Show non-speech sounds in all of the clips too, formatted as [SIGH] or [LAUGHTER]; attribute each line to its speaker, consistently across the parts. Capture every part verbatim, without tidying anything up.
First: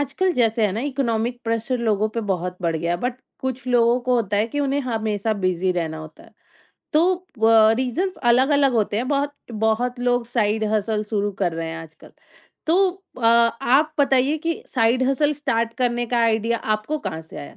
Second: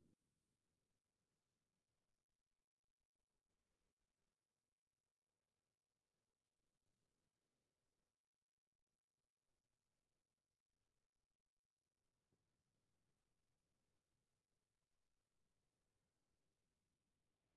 Speaker 1: आजकल जैसे है ना इकोनॉमिक प्रेशर लोगों पे बहुत बढ़ गया बट कुछ लोगों को होता है कि उन्हें हमेशा बिजी रहना होता है। तो रीजंस अलग अलग होते हैं। बहुत बहुत लोग साइड हसल शुरू कर रहे हैं आजकल। तो अ, आप बताइए कि साइड हसल स्टार्ट करने का आइडिया आपको कहाँ से आया?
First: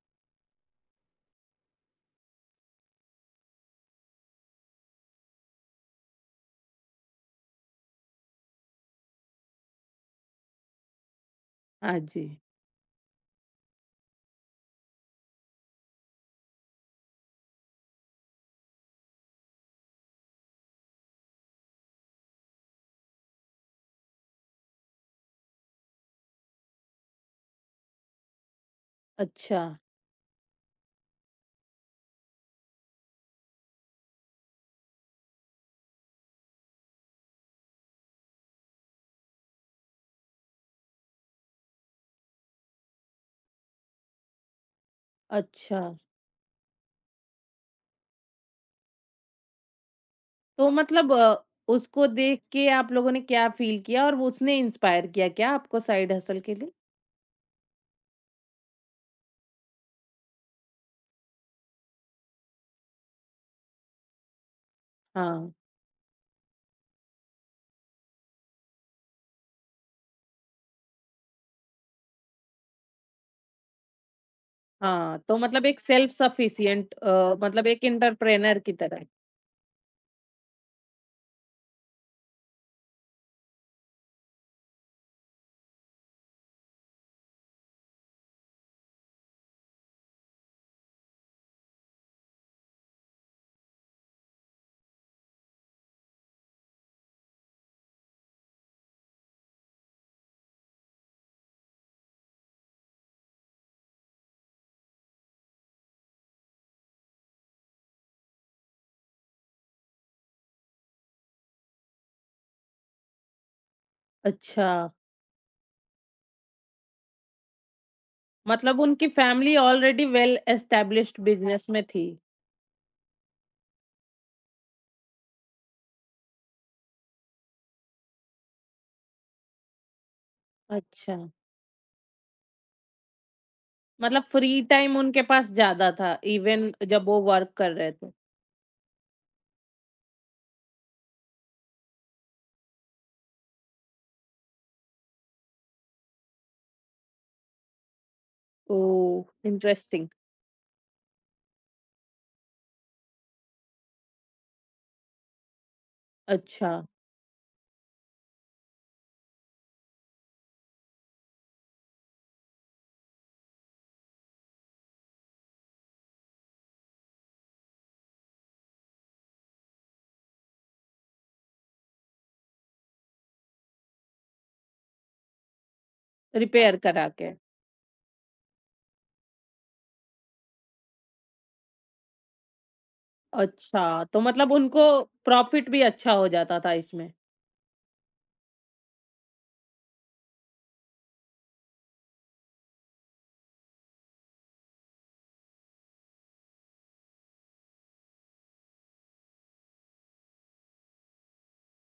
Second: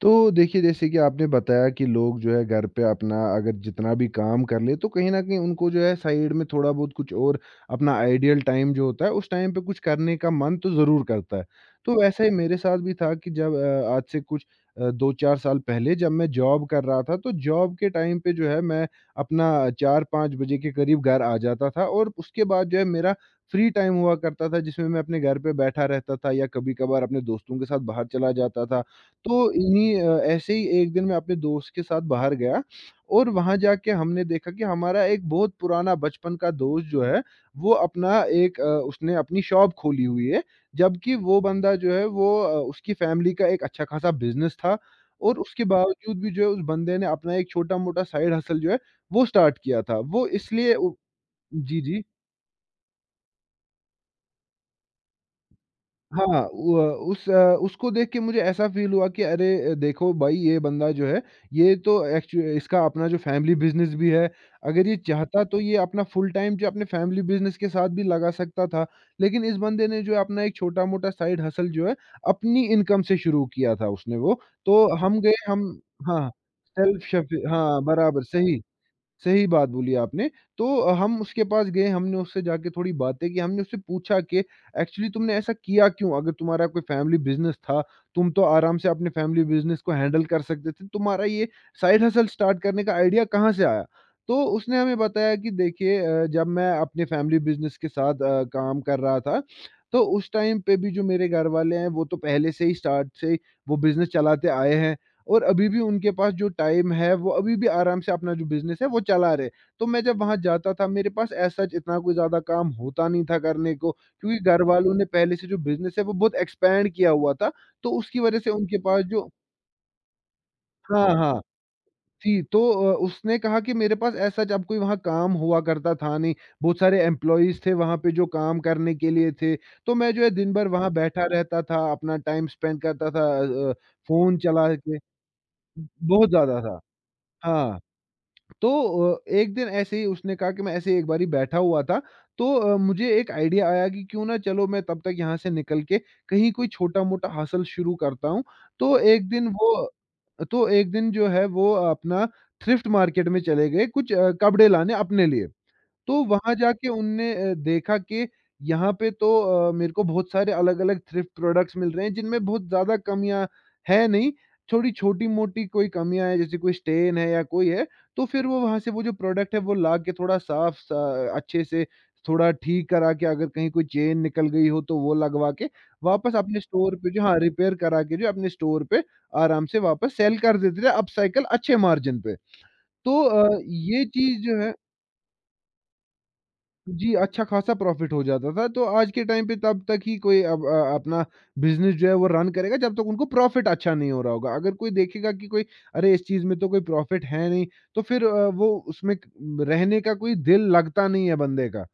Speaker 2: तो देखिए जैसे कि आपने बताया कि लोग जो है घर पे अपना अगर जितना भी काम कर ले तो कहीं ना कहीं उनको जो है साइड में थोड़ा बहुत कुछ और अपना आइडियल टाइम जो होता है उस टाइम पे कुछ करने का मन तो ज़रूर करता है।
Speaker 1: हाँ
Speaker 2: तो ऐसा
Speaker 1: जी।
Speaker 2: ही मेरे साथ भी था कि जब अ, आज से कुछ अ, दो चार साल पहले जब मैं जॉब कर रहा था तो जॉब के टाइम पे जो है मैं अपना चार पाँच बजे के करीब घर आ जाता था, और उसके बाद जो है मेरा फ्री टाइम हुआ करता था जिसमें मैं अपने घर पे बैठा रहता था या कभी कभार अपने दोस्तों के साथ बाहर चला जाता था। तो
Speaker 1: अच्छा।
Speaker 2: इन्हीं अ, ऐसे ही एक दिन मैं अपने दोस्त के साथ बाहर गया, और वहाँ जाके हमने देखा कि हमारा एक बहुत पुराना बचपन का दोस्त जो है, वो अपना एक अ, उसने अपनी शॉप खोली हुई है, जबकि वो बंदा जो है वो अ, उसकी फैमिली का एक अच्छा खासा बिज़नेस था, और उसके
Speaker 1: अच्छा।
Speaker 2: बावजूद भी जो है उस बंदे ने अपना एक छोटा-मोटा साइड हसल जो है, वो स्टार्ट किया था। वो
Speaker 1: तो
Speaker 2: इसलिए उ
Speaker 1: मतलब अ,
Speaker 2: जी, जी।
Speaker 1: उसको देख के आप लोगों ने क्या फील किया और वो उसने इंस्पायर किया क्या आपको साइड
Speaker 2: हाँ,
Speaker 1: हसल के लिए?
Speaker 2: व उस अ, उसको देख के मुझे ऐसा फ़ील हुआ कि अरे अ, देखो भाई, ये बंदा जो है, ये तो एक्चु इसका अपना जो फ़ैमिली बिज़नेस भी है, अगर ये चाहता
Speaker 1: हाँ
Speaker 2: तो ये अपना फुल टाइम जो अपने फ़ैमिली बिज़नेस के साथ भी लगा सकता था। लेकिन इस बंदे ने जो है अपना एक छोटा-मोटा साइड हसल जो है, अपनी इनकम से शुरू किया था उसने वो। तो
Speaker 1: हाँ,
Speaker 2: हम गए
Speaker 1: तो
Speaker 2: हम
Speaker 1: मतलब एक सेल्फ
Speaker 2: हाँ,
Speaker 1: सफिशिएंट
Speaker 2: सेल्फ
Speaker 1: अ,
Speaker 2: शफी,
Speaker 1: मतलब
Speaker 2: हाँ,
Speaker 1: एक
Speaker 2: बराबर
Speaker 1: एंटरप्रेन्योर
Speaker 2: सही।
Speaker 1: की तरह।
Speaker 2: सही बात बोली आपने। तो अ, हम उसके पास गए, हमने उससे जाके थोड़ी बातें की, हमने उससे पूछा कि एक्चुअली तुमने ऐसा किया क्यों? अगर तुम्हारा कोई फैमिली बिज़नेस था, तुम तो आराम से अपने फैमिली बिज़नेस को हैंडल कर सकते थे, तुम्हारा ये साइड हसल स्टार्ट करने का आइडिया कहाँ से आया? तो उसने हमें बताया कि देखिए अ, जब मैं अपने फैमिली बिज़नेस के साथ अ, काम कर रहा था, तो उस टाइम पे भी जो मेरे घर वाले हैं, वो तो पहले से ही, स्टार्ट से ही वो बिज़नेस चलाते आए हैं। और अभी भी उनके पास जो टाइम है, वो अभी भी आराम से अपना जो बिज़नेस है, वो चला रहे। तो मैं जब वहाँ जाता था, मेरे पास एज़ सच इतना कोई ज़्यादा काम होता नहीं था करने को, क्योंकि घर
Speaker 1: अच्छा,
Speaker 2: वालों ने पहले से जो बिज़नेस है, वो बहुत एक्सपैंड किया हुआ था। तो उसकी वज़ह से उनके
Speaker 1: मतलब
Speaker 2: पास
Speaker 1: उनकी
Speaker 2: जो
Speaker 1: फैमिली ऑलरेडी वेल
Speaker 2: हाँ,
Speaker 1: एस्टैब्लिश्ड
Speaker 2: हाँ।
Speaker 1: बिज़नेस में थी।
Speaker 2: जी, तो अ, उसने कहा कि मेरे पास एज़ सच अब कोई वहाँ काम हुआ करता था नहीं। बहुत सारे एम्प्लॉइज़ थे वहाँ पे जो काम करने के लिए थे। तो मैं जो है दिन भर वहाँ
Speaker 1: अच्छा,
Speaker 2: बैठा रहता था, अपना टाइम स्पेंड करता था अ अ,
Speaker 1: मतलब
Speaker 2: फ़ोन
Speaker 1: फ्री
Speaker 2: चला
Speaker 1: टाइम
Speaker 2: के।
Speaker 1: उनके पास ज़्यादा था,
Speaker 2: बहुत ज़्यादा
Speaker 1: इवन
Speaker 2: था।
Speaker 1: जब वो वर्क कर
Speaker 2: हाँ।
Speaker 1: रहे थे।
Speaker 2: तो अ, एक दिन ऐसे ही उसने कहा कि मैं ऐसे ही एक बारी बैठा हुआ था, तो अ, मुझे एक आइडिया आया कि क्यों ना चलो मैं तब तक यहाँ से निकल के कहीं कोई छोटा-मोटा हसल शुरू करता हूँ। तो
Speaker 1: ओह!
Speaker 2: एक दिन वो
Speaker 1: इंटरेस्टिंग।
Speaker 2: तो एक दिन जो है वो अपना थ्रिफ्ट मार्केट में चले गए कुछ अ, कपड़े लाने अपने लिए। तो वहाँ
Speaker 1: अच्छा,
Speaker 2: जाके उनने अ, देखा कि यहाँ पे तो अ, मेरे को बहुत सारे अलग-अलग थ्रिफ्ट प्रोडक्ट्स मिल रहे हैं जिनमें बहुत ज़्यादा कमियाँ है नहीं, थोड़ी छोटी-मोटी कोई कमियाँ हैं जैसे कोई स्टेन है या कोई है, तो फिर वो वहाँ से वो जो प्रोडक्ट है वो ला के थोड़ा साफ स अच्छे से थोड़ा ठीक करा के, अगर कहीं कोई चेन निकल गई हो तो वो लगवा के वापस अपने
Speaker 1: रिपेयर
Speaker 2: स्टोर
Speaker 1: करा
Speaker 2: पे जो
Speaker 1: के।
Speaker 2: हाँ, रिपेयर करा के जो अपने स्टोर पे आराम से वापस सेल कर देते थे अपसाइकल अच्छे मार्जिन पे। तो अ, ये
Speaker 1: अच्छा, तो
Speaker 2: चीज़
Speaker 1: मतलब
Speaker 2: जो है,
Speaker 1: उनको प्रॉफिट भी अच्छा हो जाता था
Speaker 2: जी,
Speaker 1: इसमें।
Speaker 2: अच्छा ख़ासा प्रॉफ़िट हो जाता था, तो आज के टाइम पे तब तक ही कोई अब अ, अपना बिज़नेस जो है वो रन करेगा जब तक उनको प्रॉफ़िट अच्छा नहीं हो रहा होगा। अगर कोई देखेगा कि कोई, अरे! इस चीज़ में तो कोई प्रॉफ़िट है नहीं, तो फिर अ, वो उसमें क रहने का कोई दिल लगता नहीं है बंदे का।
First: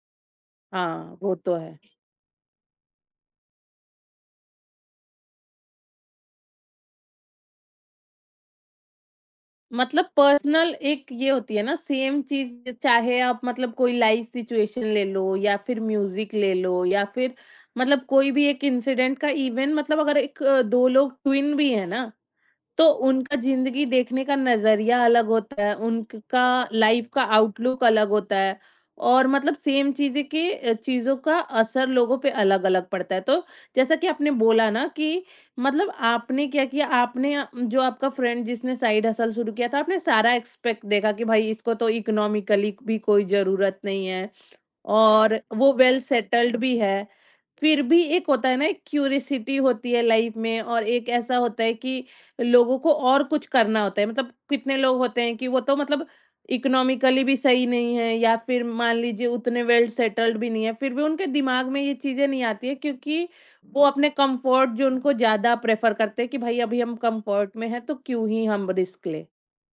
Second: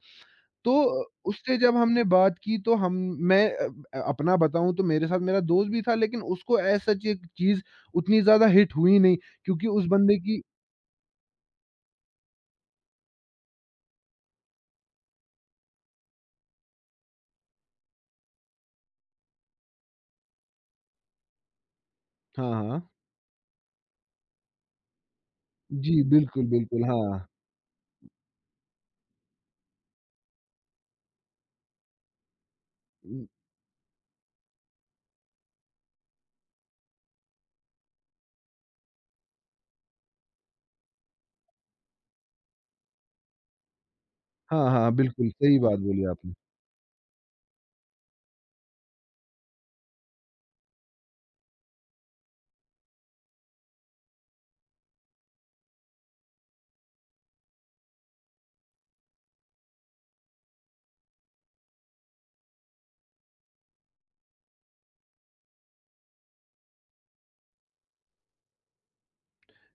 Speaker 2: तो अ,
Speaker 1: हाँ, वो तो
Speaker 2: उससे जब
Speaker 1: है।
Speaker 2: हमने बात की, तो हम मैं अ, अ, अपना बताऊँ तो मेरे साथ मेरा दोस्त भी था, लेकिन उसको ऐसा ची चीज़ उतनी ज़्यादा हिट हुई नहीं, क्योंकि उस
Speaker 1: मतलब
Speaker 2: बंदे की।
Speaker 1: पर्सनल एक ये होती है ना सेम चीज चाहे आप मतलब कोई लाइव सिचुएशन ले लो या फिर म्यूजिक ले लो या फिर मतलब कोई भी एक इंसिडेंट का इवन मतलब अगर एक अ, दो लोग ट्विन भी है ना
Speaker 2: हाँ, हाँ।
Speaker 1: तो उनका ज़िंदगी देखने का नज़रिया अलग होता है,
Speaker 2: जी,
Speaker 1: उनका
Speaker 2: बिल्कुल, बिल्कुल,
Speaker 1: लाइफ़ का
Speaker 2: हाँ।
Speaker 1: आउटलुक अलग होता है। और मतलब सेम चीज़ें के अ, चीज़ों का असर लोगों पे अलग-अलग पड़ता है। तो जैसा कि आपने बोला ना कि मतलब आपने क्या किया, आपने अ, जो आपका फ्रेंड जिसने साइड हसल शुरू किया था, आपने सारा एस्पेक्ट देखा कि भाई इसको तो इकोनॉमिकली भी कोई ज़रूरत नहीं है।
Speaker 2: हाँ, हाँ, हाँ, बिल्कुल
Speaker 1: और
Speaker 2: सही
Speaker 1: वो
Speaker 2: बात
Speaker 1: वेल
Speaker 2: बोली आपने।
Speaker 1: सेटल्ड भी है। फिर भी एक होता है ना, एक क्यूरियोसिटी होती है लाइफ में और एक ऐसा होता है कि लोगों को और कुछ करना होता है। मतलब कितने लोग होते हैं कि वो तो मतलब इकोनॉमिकली भी सही नहीं है या फिर मान लीजिए उतने वेल सेटल्ड भी नहीं है। फिर भी उनके दिमाग में ये चीज़ें नहीं आती है क्योंकि वो अपने कम्फर्ट ज़ोन को ज़्यादा प्रेफ़र करते हैं कि भाई अभी हम कम्फर्ट में हैं तो क्यों ही हम रिस्क लें।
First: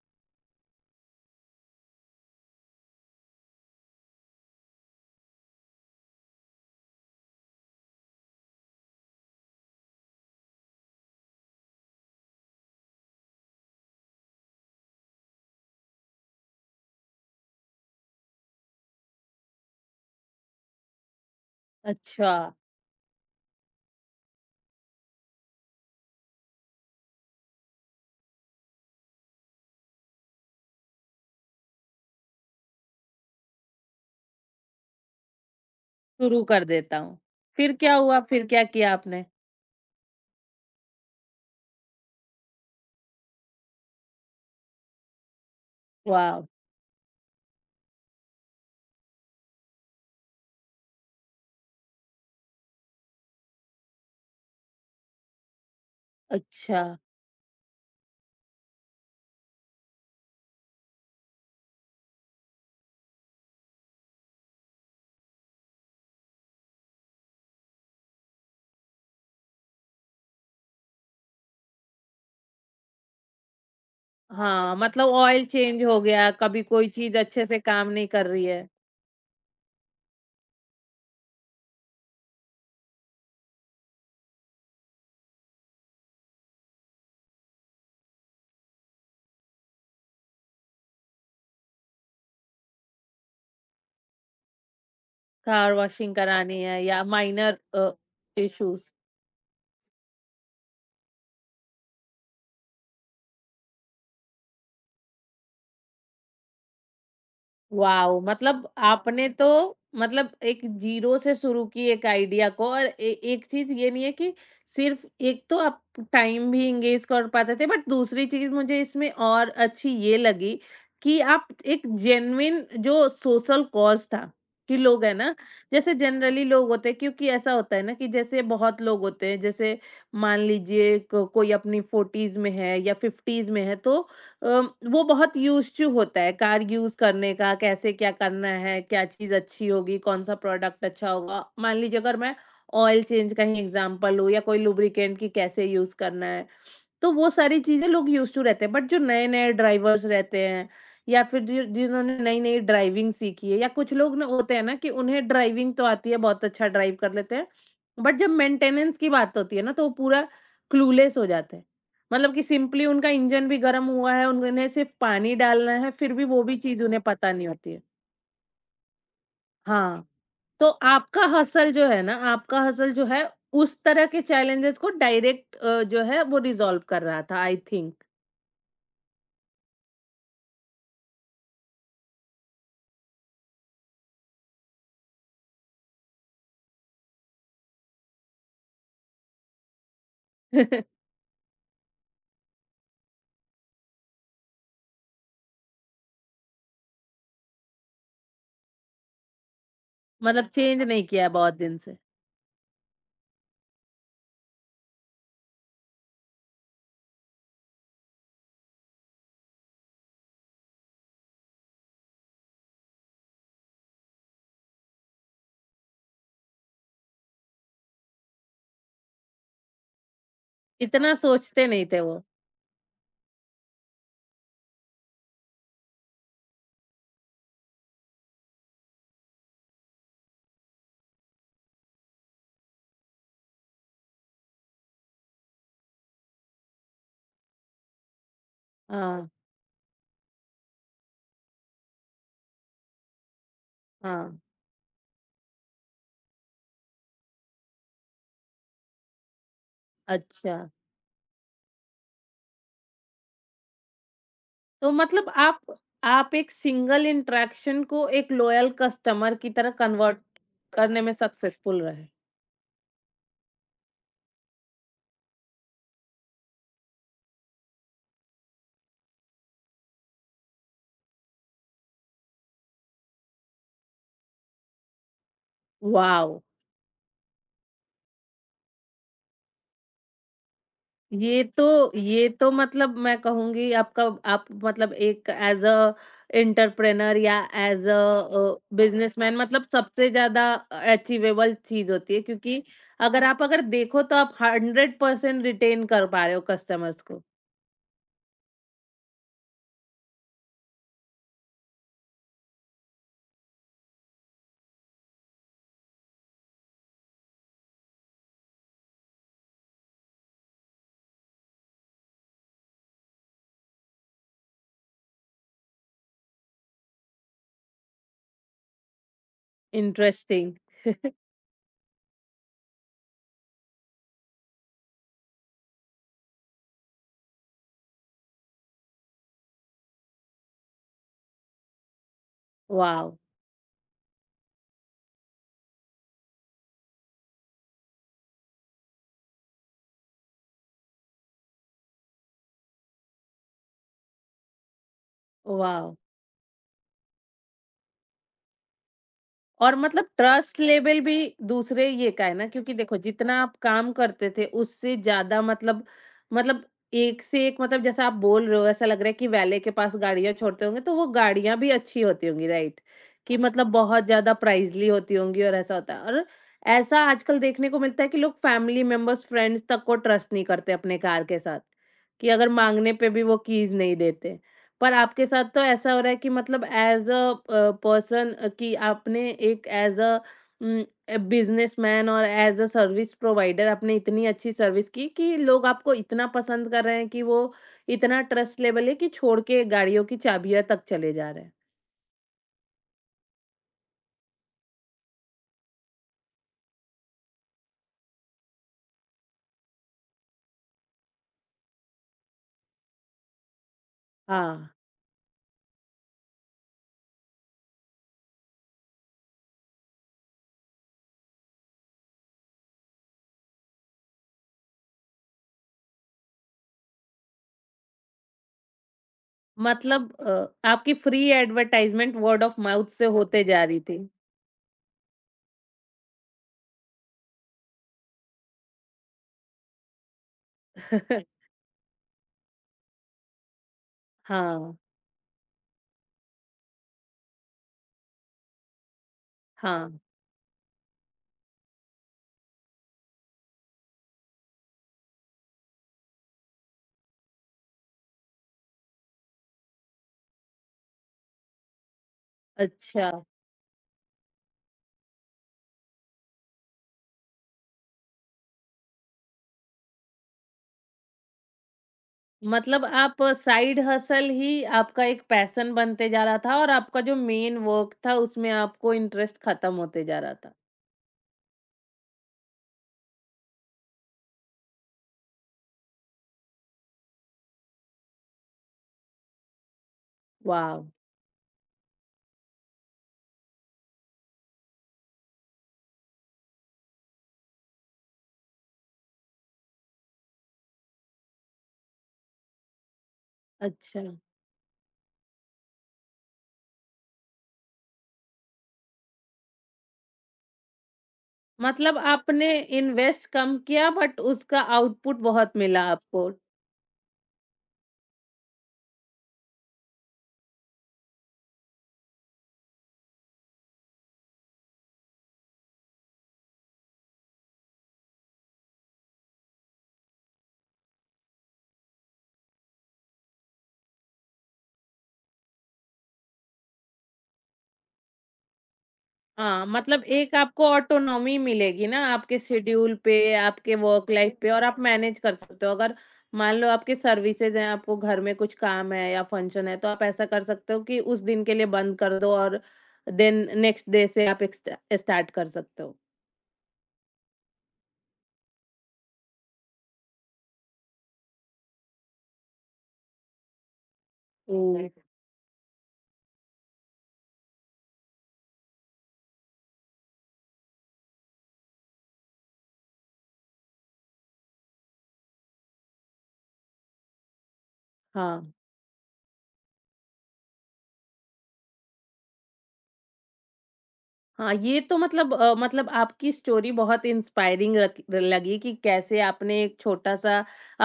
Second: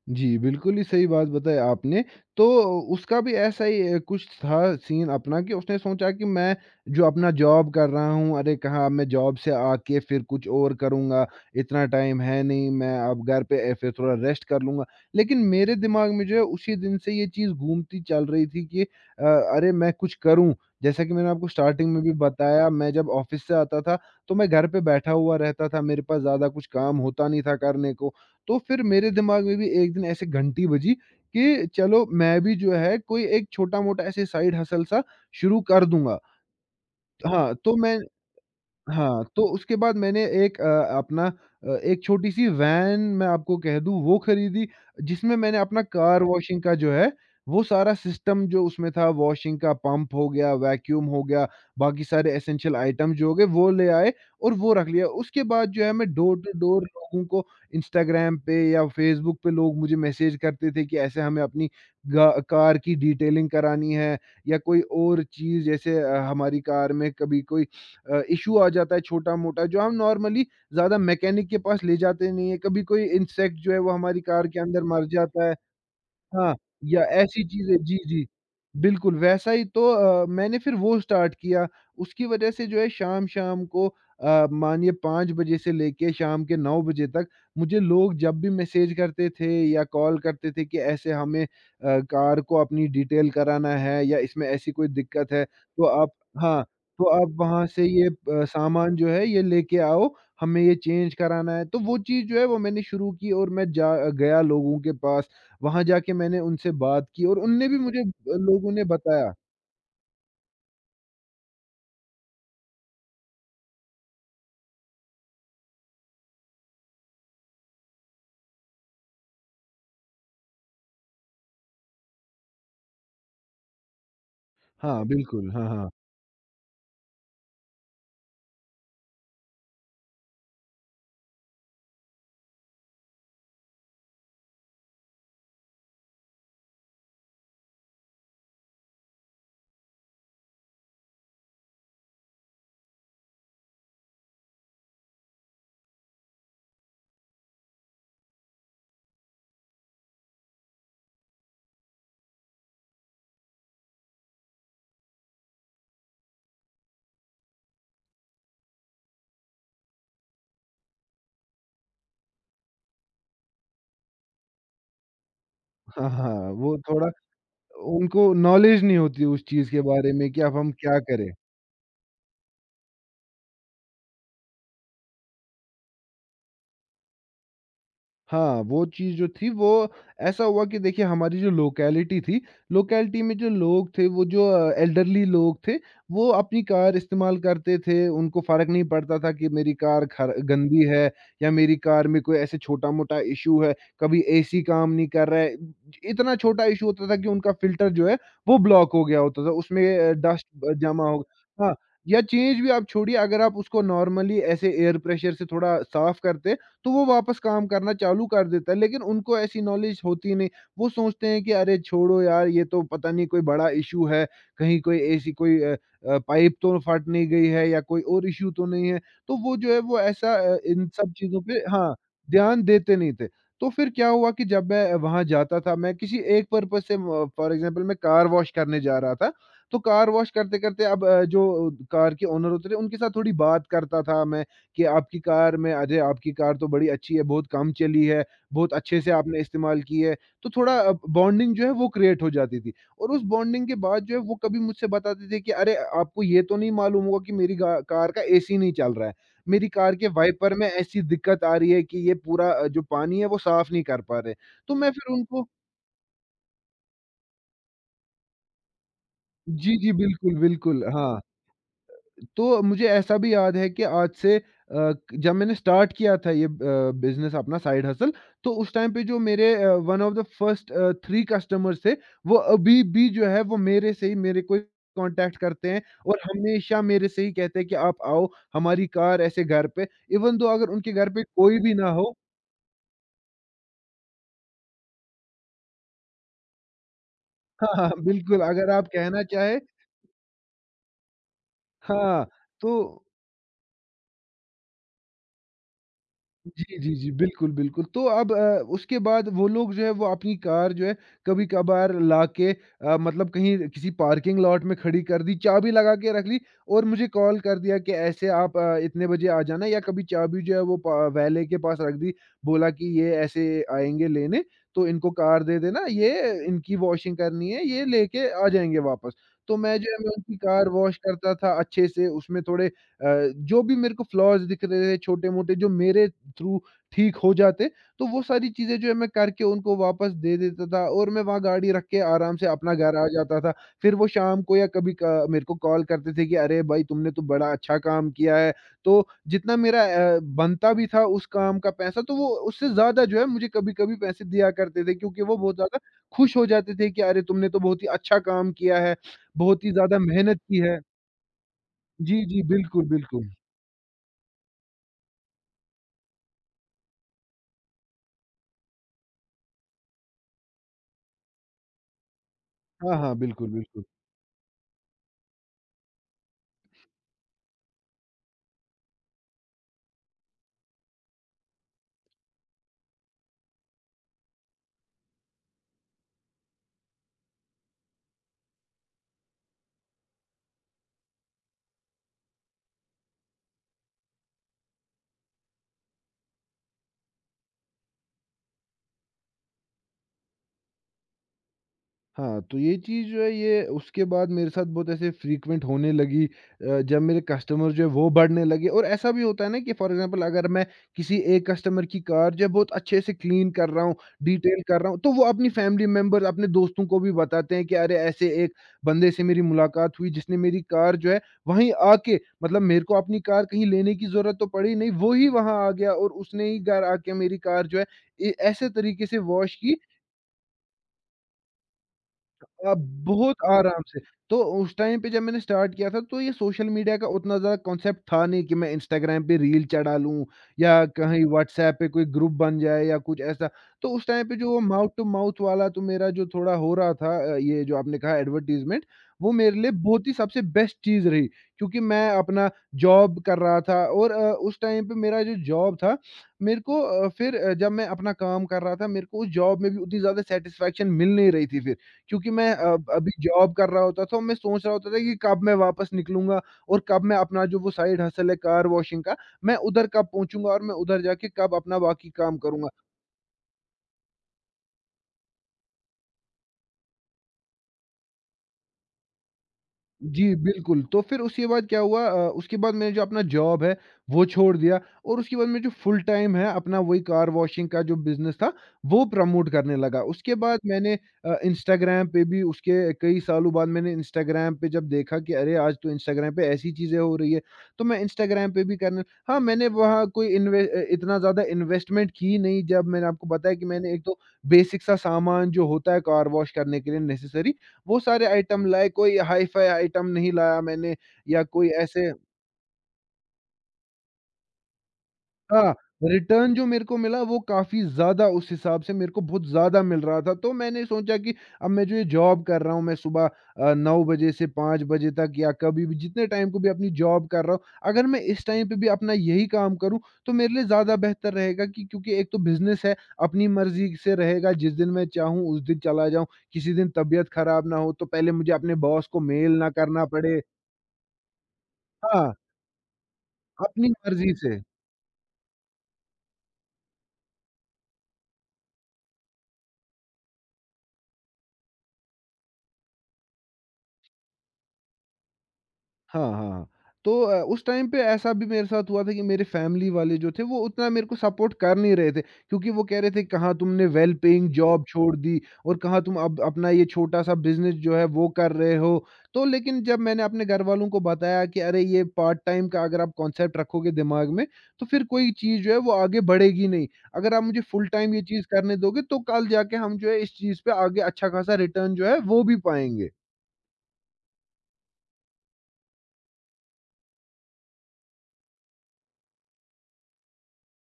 Speaker 2: जी, बिल्कुल ही सही बात बताई आपने। तो उसका भी ऐसा ही अ, कुछ था सीन अपना, कि उसने सोचा कि मैं जो अपना जॉब कर रहा हूँ, अरे कहाँ मैं जॉब से आके फिर कुछ और करूँगा, इतना टाइम है नहीं, मैं अब घर पे ए, फिर थोड़ा रेस्ट कर लूँगा। लेकिन मेरे दिमाग में जो है उसी दिन से ये चीज़ घूमती चल रही थी कि अ, अरे मैं कुछ करूँ। जैसा कि मैंने आपको स्टार्टिंग में भी
Speaker 1: अच्छा,
Speaker 2: बताया, मैं जब ऑफ़िस से आता था, तो मैं घर पे बैठा हुआ रहता था, मेरे पास ज़्यादा कुछ काम होता नहीं था करने को। तो फिर मेरे दिमाग में भी एक दिन ऐसे घंटी बजी कि चलो मैं भी जो है कोई एक छोटा-मोटा ऐसे साइड हसल सा शुरू कर दूँगा।
Speaker 1: शुरू कर देता हूँ।
Speaker 2: हाँ।
Speaker 1: फिर
Speaker 2: तो
Speaker 1: क्या
Speaker 2: मैं
Speaker 1: हुआ? फिर क्या किया
Speaker 2: हाँ,
Speaker 1: आपने?
Speaker 2: तो उसके बाद मैंने एक अ, अपना अ, एक छोटी-सी वैन, मैं आपको कह दूँ, वो खरीदी, जिसमें मैंने अपना कार
Speaker 1: वाह!
Speaker 2: वॉशिंग का जो है, वो सारा सिस्टम जो उसमें था, वॉशिंग का पंप हो गया, वैक्यूम हो गया, बाकी सारे एसेंशियल आइटम जो हो गए वो ले आए और वो रख लिया। उसके बाद जो है मैं डोर टू
Speaker 1: अच्छा,
Speaker 2: डोर लोगों को, इंस्टाग्राम पे या फेसबुक पे लोग मुझे मैसेज करते थे कि ऐसे हमें अपनी गा कार की डिटेलिंग करानी है, या कोई और चीज़ जैसे अ, हमारी कार में कभी कोई अ, इश्यू आ जाता है छोटा-मोटा जो हम नॉर्मली ज़्यादा मैकेनिक के पास ले जाते नहीं है। कभी कोई इंसेक्ट जो है वो हमारी कार के
Speaker 1: हाँ,
Speaker 2: अंदर मर
Speaker 1: मतलब
Speaker 2: जाता
Speaker 1: ऑयल
Speaker 2: है।
Speaker 1: चेंज हो गया,
Speaker 2: हाँ,
Speaker 1: कभी कोई
Speaker 2: या
Speaker 1: चीज़
Speaker 2: ऐसी
Speaker 1: अच्छे से
Speaker 2: चीज़ें।
Speaker 1: काम
Speaker 2: जी,
Speaker 1: नहीं
Speaker 2: जी।
Speaker 1: कर रही है,
Speaker 2: बिल्कुल, वैसा ही, तो अ, मैंने फिर वो स्टार्ट किया, उसकी वज़ह से जो है शाम-शाम को अ, मानिए पाँच बजे से लेके शाम के नौ बजे तक मुझे लोग जब भी मैसेज करते थे या कॉल करते थे कि ऐसे हमें अ, कार को अपनी डिटेल कराना है या इसमें ऐसी कोई दिक्कत है,
Speaker 1: कार
Speaker 2: तो आप।
Speaker 1: वॉशिंग करानी
Speaker 2: हाँ,
Speaker 1: है या
Speaker 2: तो आप
Speaker 1: माइनर
Speaker 2: वहाँ से
Speaker 1: अ,
Speaker 2: ये अ,
Speaker 1: इश्यूज़।
Speaker 2: सामान जो है ये लेके आओ, हमें ये चेंज कराना है। तो वो चीज़ जो है वो मैंने शुरू की, और मैं जा गया लोगों के पास, वहाँ जाके मैंने उनसे बात की और उनने भी मुझे अ,
Speaker 1: वाओ! मतलब
Speaker 2: लोगों ने
Speaker 1: आपने
Speaker 2: बताया।
Speaker 1: तो मतलब एक जीरो से शुरू की एक आइडिया को और ए एक चीज़ ये नहीं है कि सिर्फ़ एक तो आप टाइम भी एंगेज कर पाते थे बट दूसरी चीज़ मुझे इसमें और अच्छी ये लगी कि आप एक जेन्युइन जो सोशल कॉज़ था कि लोग
Speaker 2: हाँ,
Speaker 1: हैं ना,
Speaker 2: बिल्कुल, हाँ, हाँ।
Speaker 1: जैसे जनरली लोग होते हैं क्योंकि ऐसा होता है ना कि जैसे बहुत लोग होते हैं, जैसे मान लीजिए क कोई अपनी फ़ोर्टीज़ में है या फ़िफ़्टीज़ में है तो अम, वो बहुत यूज्ड टू होता है कार यूज करने का कैसे क्या करना है क्या चीज अच्छी होगी कौन सा प्रोडक्ट अच्छा होगा मान लीजिए अगर मैं ऑयल चेंज का ही एग्जांपल लूँ या कोई लुब्रिकेंट की कैसे यूज करना है। तो वो सारी चीज़ें लोग यूज़ टू रहते हैं, बट जो नए-नए ड्राइवर्स रहते हैं या फिर जि जिन्होंने नई-नई ड्राइविंग सीखी है या कुछ लोग ना होते हैं ना कि उन्हें ड्राइविंग तो आती है, बहुत अच्छा ड्राइव कर लेते हैं, बट जब मेंटेनेंस की बात होती है ना तो वो पूरा क्लूलेस हो जाते हैं। मतलब कि सिंपली उनका इंजन भी गर्म हुआ है, उन्हें सिर्फ़ पानी डालना है,
Speaker 2: हाँ,
Speaker 1: फिर भी वो
Speaker 2: हाँ,
Speaker 1: भी
Speaker 2: वो
Speaker 1: चीज़ उन्हें
Speaker 2: थोड़ा
Speaker 1: पता नहीं होती है।
Speaker 2: उनको नॉलेज नहीं होती उस चीज़ के
Speaker 1: हाँ,
Speaker 2: बारे में कि अब
Speaker 1: तो
Speaker 2: हम क्या
Speaker 1: आपका
Speaker 2: करें।
Speaker 1: हसल जो है ना, आपका हसल जो है उस तरह के चैलेंजेस को डायरेक्ट अ, जो है वो रिज़ॉल्व कर रहा था आई थिंक।
Speaker 2: हाँ, वो चीज़ जो थी वो ऐसा हुआ कि देखिए हमारी जो लोकेलिटी थी, लोकेलिटी में जो लोग थे वो जो अ, एल्डरली लोग थे, वो अपनी कार इस्तेमाल करते थे। उनको फ़र्क नहीं पड़ता था कि मेरी कार खर गंदी
Speaker 1: [LAUGHS]
Speaker 2: है या मेरी कार में कोई ऐसे छोटा-मोटा इश्यू है, कभी एसी काम नहीं कर रहा है। इतना छोटा इश्यू होता था कि उनका फ़िल्टर जो है वो ब्लॉक हो गया होता था, उसमें अ, डस्ट
Speaker 1: मतलब
Speaker 2: अ,
Speaker 1: चेंज नहीं
Speaker 2: जमा हो।
Speaker 1: किया बहुत
Speaker 2: हाँ,
Speaker 1: दिन से।
Speaker 2: या चेंज भी आप छोड़िए, अगर आप उसको नॉर्मली ऐसे एयर प्रेशर से थोड़ा साफ़ करते, तो वो वापस काम करना चालू कर देता है, लेकिन उनको ऐसी नॉलेज होती नहीं। वो सोचते हैं कि अरे छोड़ो यार, ये तो पता नहीं कोई बड़ा इश्यू है, कहीं कोई ऐसी कोई अ अ, पाइप तो फट नहीं गई है या कोई और इश्यू तो नहीं है। तो वो जो है वो ऐसा अ, इन सब
Speaker 1: इतना
Speaker 2: चीज़ों पे,
Speaker 1: सोचते नहीं
Speaker 2: हाँ,
Speaker 1: थे वो।
Speaker 2: ध्यान देते नहीं थे। तो फिर क्या हुआ कि जब मैं वहाँ जाता था, मैं किसी एक पर्पज़ से म फॉर एग्ज़ाम्पल मैं कार वॉश करने जा रहा था, तो कार वॉश करते-करते अब अ, जो कार के ओनर होते थे, उनके साथ थोड़ी बात करता था मैं। कि आपकी कार में, अरे! आपकी कार तो बड़ी अच्छी है, बहुत कम चली है, बहुत अच्छे से
Speaker 1: हाँ,
Speaker 2: आपने इस्तेमाल की है। तो थोड़ा अ, बॉन्डिंग जो है वो क्रिएट हो जाती थी, और उस बॉन्डिंग के बाद जो है वो
Speaker 1: हाँ।
Speaker 2: कभी मुझसे बताते थे कि अरे! आपको ये तो नहीं मालूम होगा कि मेरी गा कार का एसी नहीं चल रहा है। मेरी कार के वाइपर
Speaker 1: अच्छा,
Speaker 2: में ऐसी दिक्कत आ रही है कि ये पूरा अ, जो पानी है वो साफ नहीं कर पा रहे। तो
Speaker 1: तो
Speaker 2: मैं फिर
Speaker 1: मतलब
Speaker 2: उनको
Speaker 1: आप आप एक सिंगल इंटरैक्शन को एक लॉयल कस्टमर की तरह
Speaker 2: जी, जी,
Speaker 1: कन्वर्ट
Speaker 2: बिल्कुल, बिल्कुल।
Speaker 1: करने में
Speaker 2: हाँ।
Speaker 1: सक्सेसफुल रहे।
Speaker 2: तो मुझे ऐसा भी याद है कि आज से अ, क- जब मैंने स्टार्ट किया था ये अ, बिज़नेस अपना साइड हसल। तो उस टाइम पे जो मेरे one of the first uh, तीन कस्टमर्स थे, वो अभी भी जो है वो मेरे से ही मेरे को ही कॉन्टैक्ट करते हैं और
Speaker 1: वॉव!
Speaker 2: हमेशा मेरे से ही कहते हैं कि आप आओ हमारी कार ऐसे घर पे। इवन दो अगर उनके घर पे
Speaker 1: ये
Speaker 2: कोई
Speaker 1: तो
Speaker 2: भी ना हो
Speaker 1: ये तो मतलब मैं कहूँगी आपका आप मतलब एक एज़ अ एंटरप्रेन्योर या
Speaker 2: [LAUGHS] हाँ,
Speaker 1: एज़
Speaker 2: हाँ,
Speaker 1: अ
Speaker 2: बिल्कुल
Speaker 1: अ,
Speaker 2: अगर आप कहना
Speaker 1: बिज़नेसमैन
Speaker 2: चाहे।
Speaker 1: मतलब सबसे ज़्यादा अचीवेबल चीज़ होती है
Speaker 2: हाँ,
Speaker 1: क्योंकि
Speaker 2: तो
Speaker 1: अगर आप अगर देखो तो आप हंड्रेड परसेंट रिटेन कर पा रहे हो
Speaker 2: जी, जी,
Speaker 1: कस्टमर्स
Speaker 2: जी।
Speaker 1: को।
Speaker 2: बिल्कुल, बिल्कुल। तो अब अ, उसके बाद वो लोग जो है वो अपनी कार जो है कभी-कभार लाके अ, मतलब कहीं किसी पार्किंग लॉट में खड़ी कर दी, चाबी लगा के रख ली और मुझे कॉल कर दिया कि ऐसे आप अ, इतने बजे आ जाना, या कभी चाबी जो है वो प वैले के पास रख दी, बोला कि ये ऐसे आएँगे लेने, तो इनको कार दे देना, ये इनकी वॉशिंग करनी है, ये लेके आ जाएँगे वापस। तो मैं जो है मैं उनकी
Speaker 1: इंटरेस्टिंग।
Speaker 2: कार वॉश करता था अच्छे से, उसमें थोड़े अ, जो भी मेरे को फ्लॉज़ दिख रहे हैं छोटे-मोटे जो मेरे थ्रू ठीक हो जाते, तो वो सारी चीज़ें जो है मैं करके उनको वापस दे देता था और मैं वहाँ गाड़ी रख के आराम से अपना घर आ
Speaker 1: वॉव!
Speaker 2: जाता था। फिर वो शाम को या कभी क मेरे को कॉल करते थे कि अरे भाई तुमने तो बड़ा अच्छा काम किया है। तो जितना मेरा अ, बनता भी था उस काम का पैसा, तो वो उससे ज़्यादा जो है मुझे कभी-कभी पैसे दिया करते थे क्योंकि वो बहुत ज़्यादा
Speaker 1: वॉव!
Speaker 2: खुश हो जाते थे कि अरे तुमने तो बहुत ही अच्छा काम किया है, बहुत ही
Speaker 1: और
Speaker 2: ज़्यादा
Speaker 1: मतलब
Speaker 2: मेहनत की
Speaker 1: ट्रस्ट
Speaker 2: है।
Speaker 1: लेवल भी दूसरे ये
Speaker 2: जी,
Speaker 1: का है
Speaker 2: जी,
Speaker 1: ना क्योंकि
Speaker 2: बिल्कुल,
Speaker 1: देखो
Speaker 2: बिल्कुल।
Speaker 1: जितना आप काम करते थे उससे ज्यादा मतलब मतलब एक से एक मतलब जैसा आप बोल रहे हो ऐसा लग रहा है कि वैले के पास गाड़ियां छोड़ते होंगे तो वो गाड़ियां भी अच्छी होती होंगी, राइट?
Speaker 2: हाँ, हाँ,
Speaker 1: कि
Speaker 2: बिल्कुल,
Speaker 1: मतलब
Speaker 2: बिल्कुल।
Speaker 1: बहुत ज्यादा प्राइजली होती होंगी और ऐसा होता है और ऐसा आजकल देखने को मिलता है कि लोग फैमिली मेंबर्स फ्रेंड्स तक को ट्रस्ट नहीं करते अपने कार के साथ कि अगर मांगने पे भी वो कीज नहीं देते। पर आपके साथ तो ऐसा हो रहा है कि मतलब एज अ पर्सन कि आपने एक एज अ बिजनेसमैन और एज अ सर्विस प्रोवाइडर आपने इतनी अच्छी सर्विस की कि लोग आपको इतना पसंद कर रहे हैं कि वो इतना ट्रस्ट लेवल है कि छोड़ के गाड़ियों की चाबियां तक चले जा रहे हैं।
Speaker 2: हाँ, तो ये चीज़ जो है ये उसके बाद मेरे साथ बहुत ऐसे फ्रीक्वेंट होने लगी अ, जब मेरे कस्टमर जो है वो बढ़ने लगे। और ऐसा भी होता है ना कि फ़ॉर एग्ज़ाम्पल अगर मैं किसी एक कस्टमर की कार जो है बहुत अच्छे से क्लीन कर रहा हूँ, डिटेल
Speaker 1: हाँ,
Speaker 2: कर रहा हूँ, तो वो अपनी फैमिली मेंबर्स, अपने दोस्तों को भी बताते हैं कि अरे ऐसे एक बंदे से मेरी मुलाकात हुई जिसने मेरी कार जो है वहीं आके, मतलब मेरे को अपनी कार कहीं लेने की ज़रूरत तो पड़ी नहीं, वो ही वहाँ आ गया और उसने ही घर आके मेरी कार जो है ए ऐसे तरीके से वॉश की
Speaker 1: मतलब अ, आपकी free advertisement word of
Speaker 2: uh,
Speaker 1: mouth से
Speaker 2: बहुत
Speaker 1: होते जा रही
Speaker 2: आराम से।
Speaker 1: थी।
Speaker 2: तो उस टाइम पे जब मैंने स्टार्ट किया था तो ये सोशल मीडिया का उतना ज़्यादा कॉन्सेप्ट था नहीं कि मैं इंस्टाग्राम पे रील चढ़ा लूँ या कहीं
Speaker 1: [LAUGHS]
Speaker 2: व्हाट्सऐप पे कोई ग्रुप बन जाए या कुछ ऐसा। तो उस टाइम पे जो
Speaker 1: हाँ।
Speaker 2: माउथ टू माउथ वाला तो मेरा जो थोड़ा हो रहा था, अ, ये जो आपने कहा एडवर्टाइज़मेंट, वो मेरे लिए
Speaker 1: हाँ।
Speaker 2: बहुत ही सबसे बेस्ट चीज़ रही। क्योंकि मैं अपना जॉब कर रहा था और अ, उस टाइम पे मेरा जो जॉब था, मेरे को अ, फिर अ, जब मैं अपना काम कर रहा था मेरे को उस जॉब में भी उतनी ज़्यादा सैटिस्फैक्शन मिल नहीं रही थी फिर। क्योंकि मैं अ,
Speaker 1: अच्छा,
Speaker 2: अभी जॉब कर रहा होता था और मैं सोच रहा होता था कि कब मैं वापस निकलूँगा और कब मैं अपना जो वो साइड हसल है कार वॉशिंग का, मैं उधर कब पहुँचूँगा और मैं उधर जाके कब अपना बाकी काम करूँगा।
Speaker 1: मतलब आप साइड हसल ही आपका एक पैशन बनते जा रहा था और आपका जो मेन वर्क था उसमें आपको इंटरेस्ट खत्म होते जा
Speaker 2: जी,
Speaker 1: रहा था।
Speaker 2: बिल्कुल। तो फिर उसके बाद क्या हुआ, अ, उसके बाद मैंने जो अपना जॉब है, वो छोड़ दिया और उसके बाद मैं जो फुल टाइम है, अपना वही कार वॉशिंग का जो बिज़नेस था, वो प्रमोट करने लगा। उसके बाद
Speaker 1: वाह!
Speaker 2: मैंने अ, इंस्टाग्राम पे भी उसके कई सालों बाद, मैंने इंस्टाग्राम पे जब देखा कि अरे! आज तो इंस्टाग्राम पे ऐसी चीज़ें हो रही है, तो मैं इंस्टाग्राम पे भी करने। हाँ, मैंने वहाँ कोई इन्वे अ, इतना ज़्यादा इन्वेस्टमेंट की नहीं, जब मैंने आपको बताया कि मैंने
Speaker 1: अच्छा,
Speaker 2: एक तो बेसिक सा सामान जो होता है कार वॉश करने के लिए नेसेसरी, वो सारे आइटम लाए, कोई हाई-फाई आइटम नहीं लाया मैंने या कोई
Speaker 1: मतलब
Speaker 2: ऐसे।
Speaker 1: आपने इन्वेस्ट कम किया बट उसका आउटपुट बहुत
Speaker 2: हाँ,
Speaker 1: मिला आपको।
Speaker 2: रिटर्न जो मेरे को मिला वो काफ़ी ज़्यादा, उस हिसाब से मेरे को बहुत ज़्यादा मिल रहा था। तो मैंने सोचा कि अब मैं जो ये जॉब कर रहा हूँ, मैं सुबह अ, नौ बजे से पाँच बजे तक या कभी भी जितने टाइम को भी अपनी जॉब कर रहा हूँ, अगर मैं इस टाइम पे भी अपना यही काम करूँ, तो मेरे लिए ज़्यादा बेहतर रहेगा। कि क्योंकि एक तो बिज़नेस है, अपनी मर्ज़ी से रहेगा, जिस दिन मैं चाहूँ उस दिन चला जाऊँ, किसी दिन तबीयत ख़राब ना हो, तो पहले मुझे अपने बॉस को मेल
Speaker 1: हाँ,
Speaker 2: ना
Speaker 1: मतलब
Speaker 2: करना
Speaker 1: एक
Speaker 2: पड़े।
Speaker 1: आपको ऑटोनॉमी मिलेगी ना
Speaker 2: हाँ,
Speaker 1: आपके शेड्यूल पे, आपके
Speaker 2: अपनी
Speaker 1: वर्क
Speaker 2: मर्ज़ी
Speaker 1: लाइफ पे
Speaker 2: से।
Speaker 1: और आप मैनेज कर सकते हो। अगर मान लो आपके सर्विसेज़ हैं, आपको घर में कुछ काम है या फंक्शन है, तो आप ऐसा कर सकते हो कि उस दिन के लिए बंद कर दो और देन नेक्स्ट डे से आप एक स्टा स्टार्ट कर सकते हो।
Speaker 2: हाँ, हाँ। हाँ। तो अ, उस टाइम पे ऐसा भी मेरे साथ हुआ था कि मेरे फैमिली वाले जो थे वो उतना मेरे को सपोर्ट कर नहीं रहे थे, क्योंकि वो कह रहे थे कहाँ तुमने वेल पेइंग जॉब
Speaker 1: ओह!
Speaker 2: छोड़ दी और कहाँ तुम अब अपना ये छोटा-सा बिज़नेस जो है वो कर रहे हो। तो लेकिन जब मैंने अपने घरवालों को बताया कि अरे ये पार्ट टाइम का अगर आप कॉन्सेप्ट रखोगे दिमाग में, तो फिर कोई चीज़ जो है वो आगे बढ़ेगी नहीं। अगर आप मुझे फुल टाइम ये चीज़
Speaker 1: हाँ।
Speaker 2: करने दोगे तो कल जाके हम जो है इस चीज़ पे आगे अच्छा-खासा रिटर्न जो है वो भी पाएँगे।
Speaker 1: हाँ, ये तो मतलब अ, मतलब आपकी स्टोरी बहुत इंस्पायरिंग लग- लगी कि कैसे आपने एक छोटा सा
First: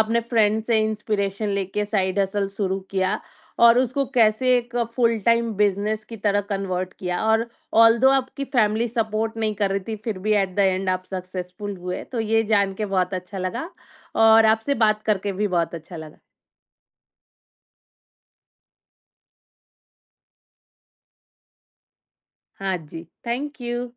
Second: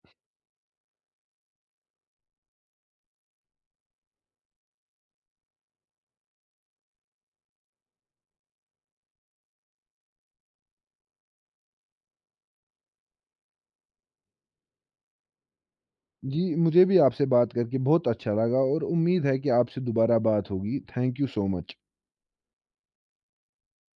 Speaker 1: अपने फ्रेंड से इंस्पिरेशन लेके साइड हसल शुरू किया और उसको कैसे एक फुल टाइम बिजनेस की तरह कन्वर्ट किया और ऑल्दो आपकी फैमिली सपोर्ट नहीं कर रही थी फिर भी एट द एंड आप सक्सेसफुल हुए तो ये जान के बहुत अच्छा लगा और आपसे बात करके भी बहुत अच्छा लगा।
Speaker 2: जी, मुझे भी आपसे बात करके बहुत अच्छा लगा और उम्मीद है कि आपसे दोबारा बात होगी। Thank you so much.
Speaker 1: हाँ जी, थैंक यू।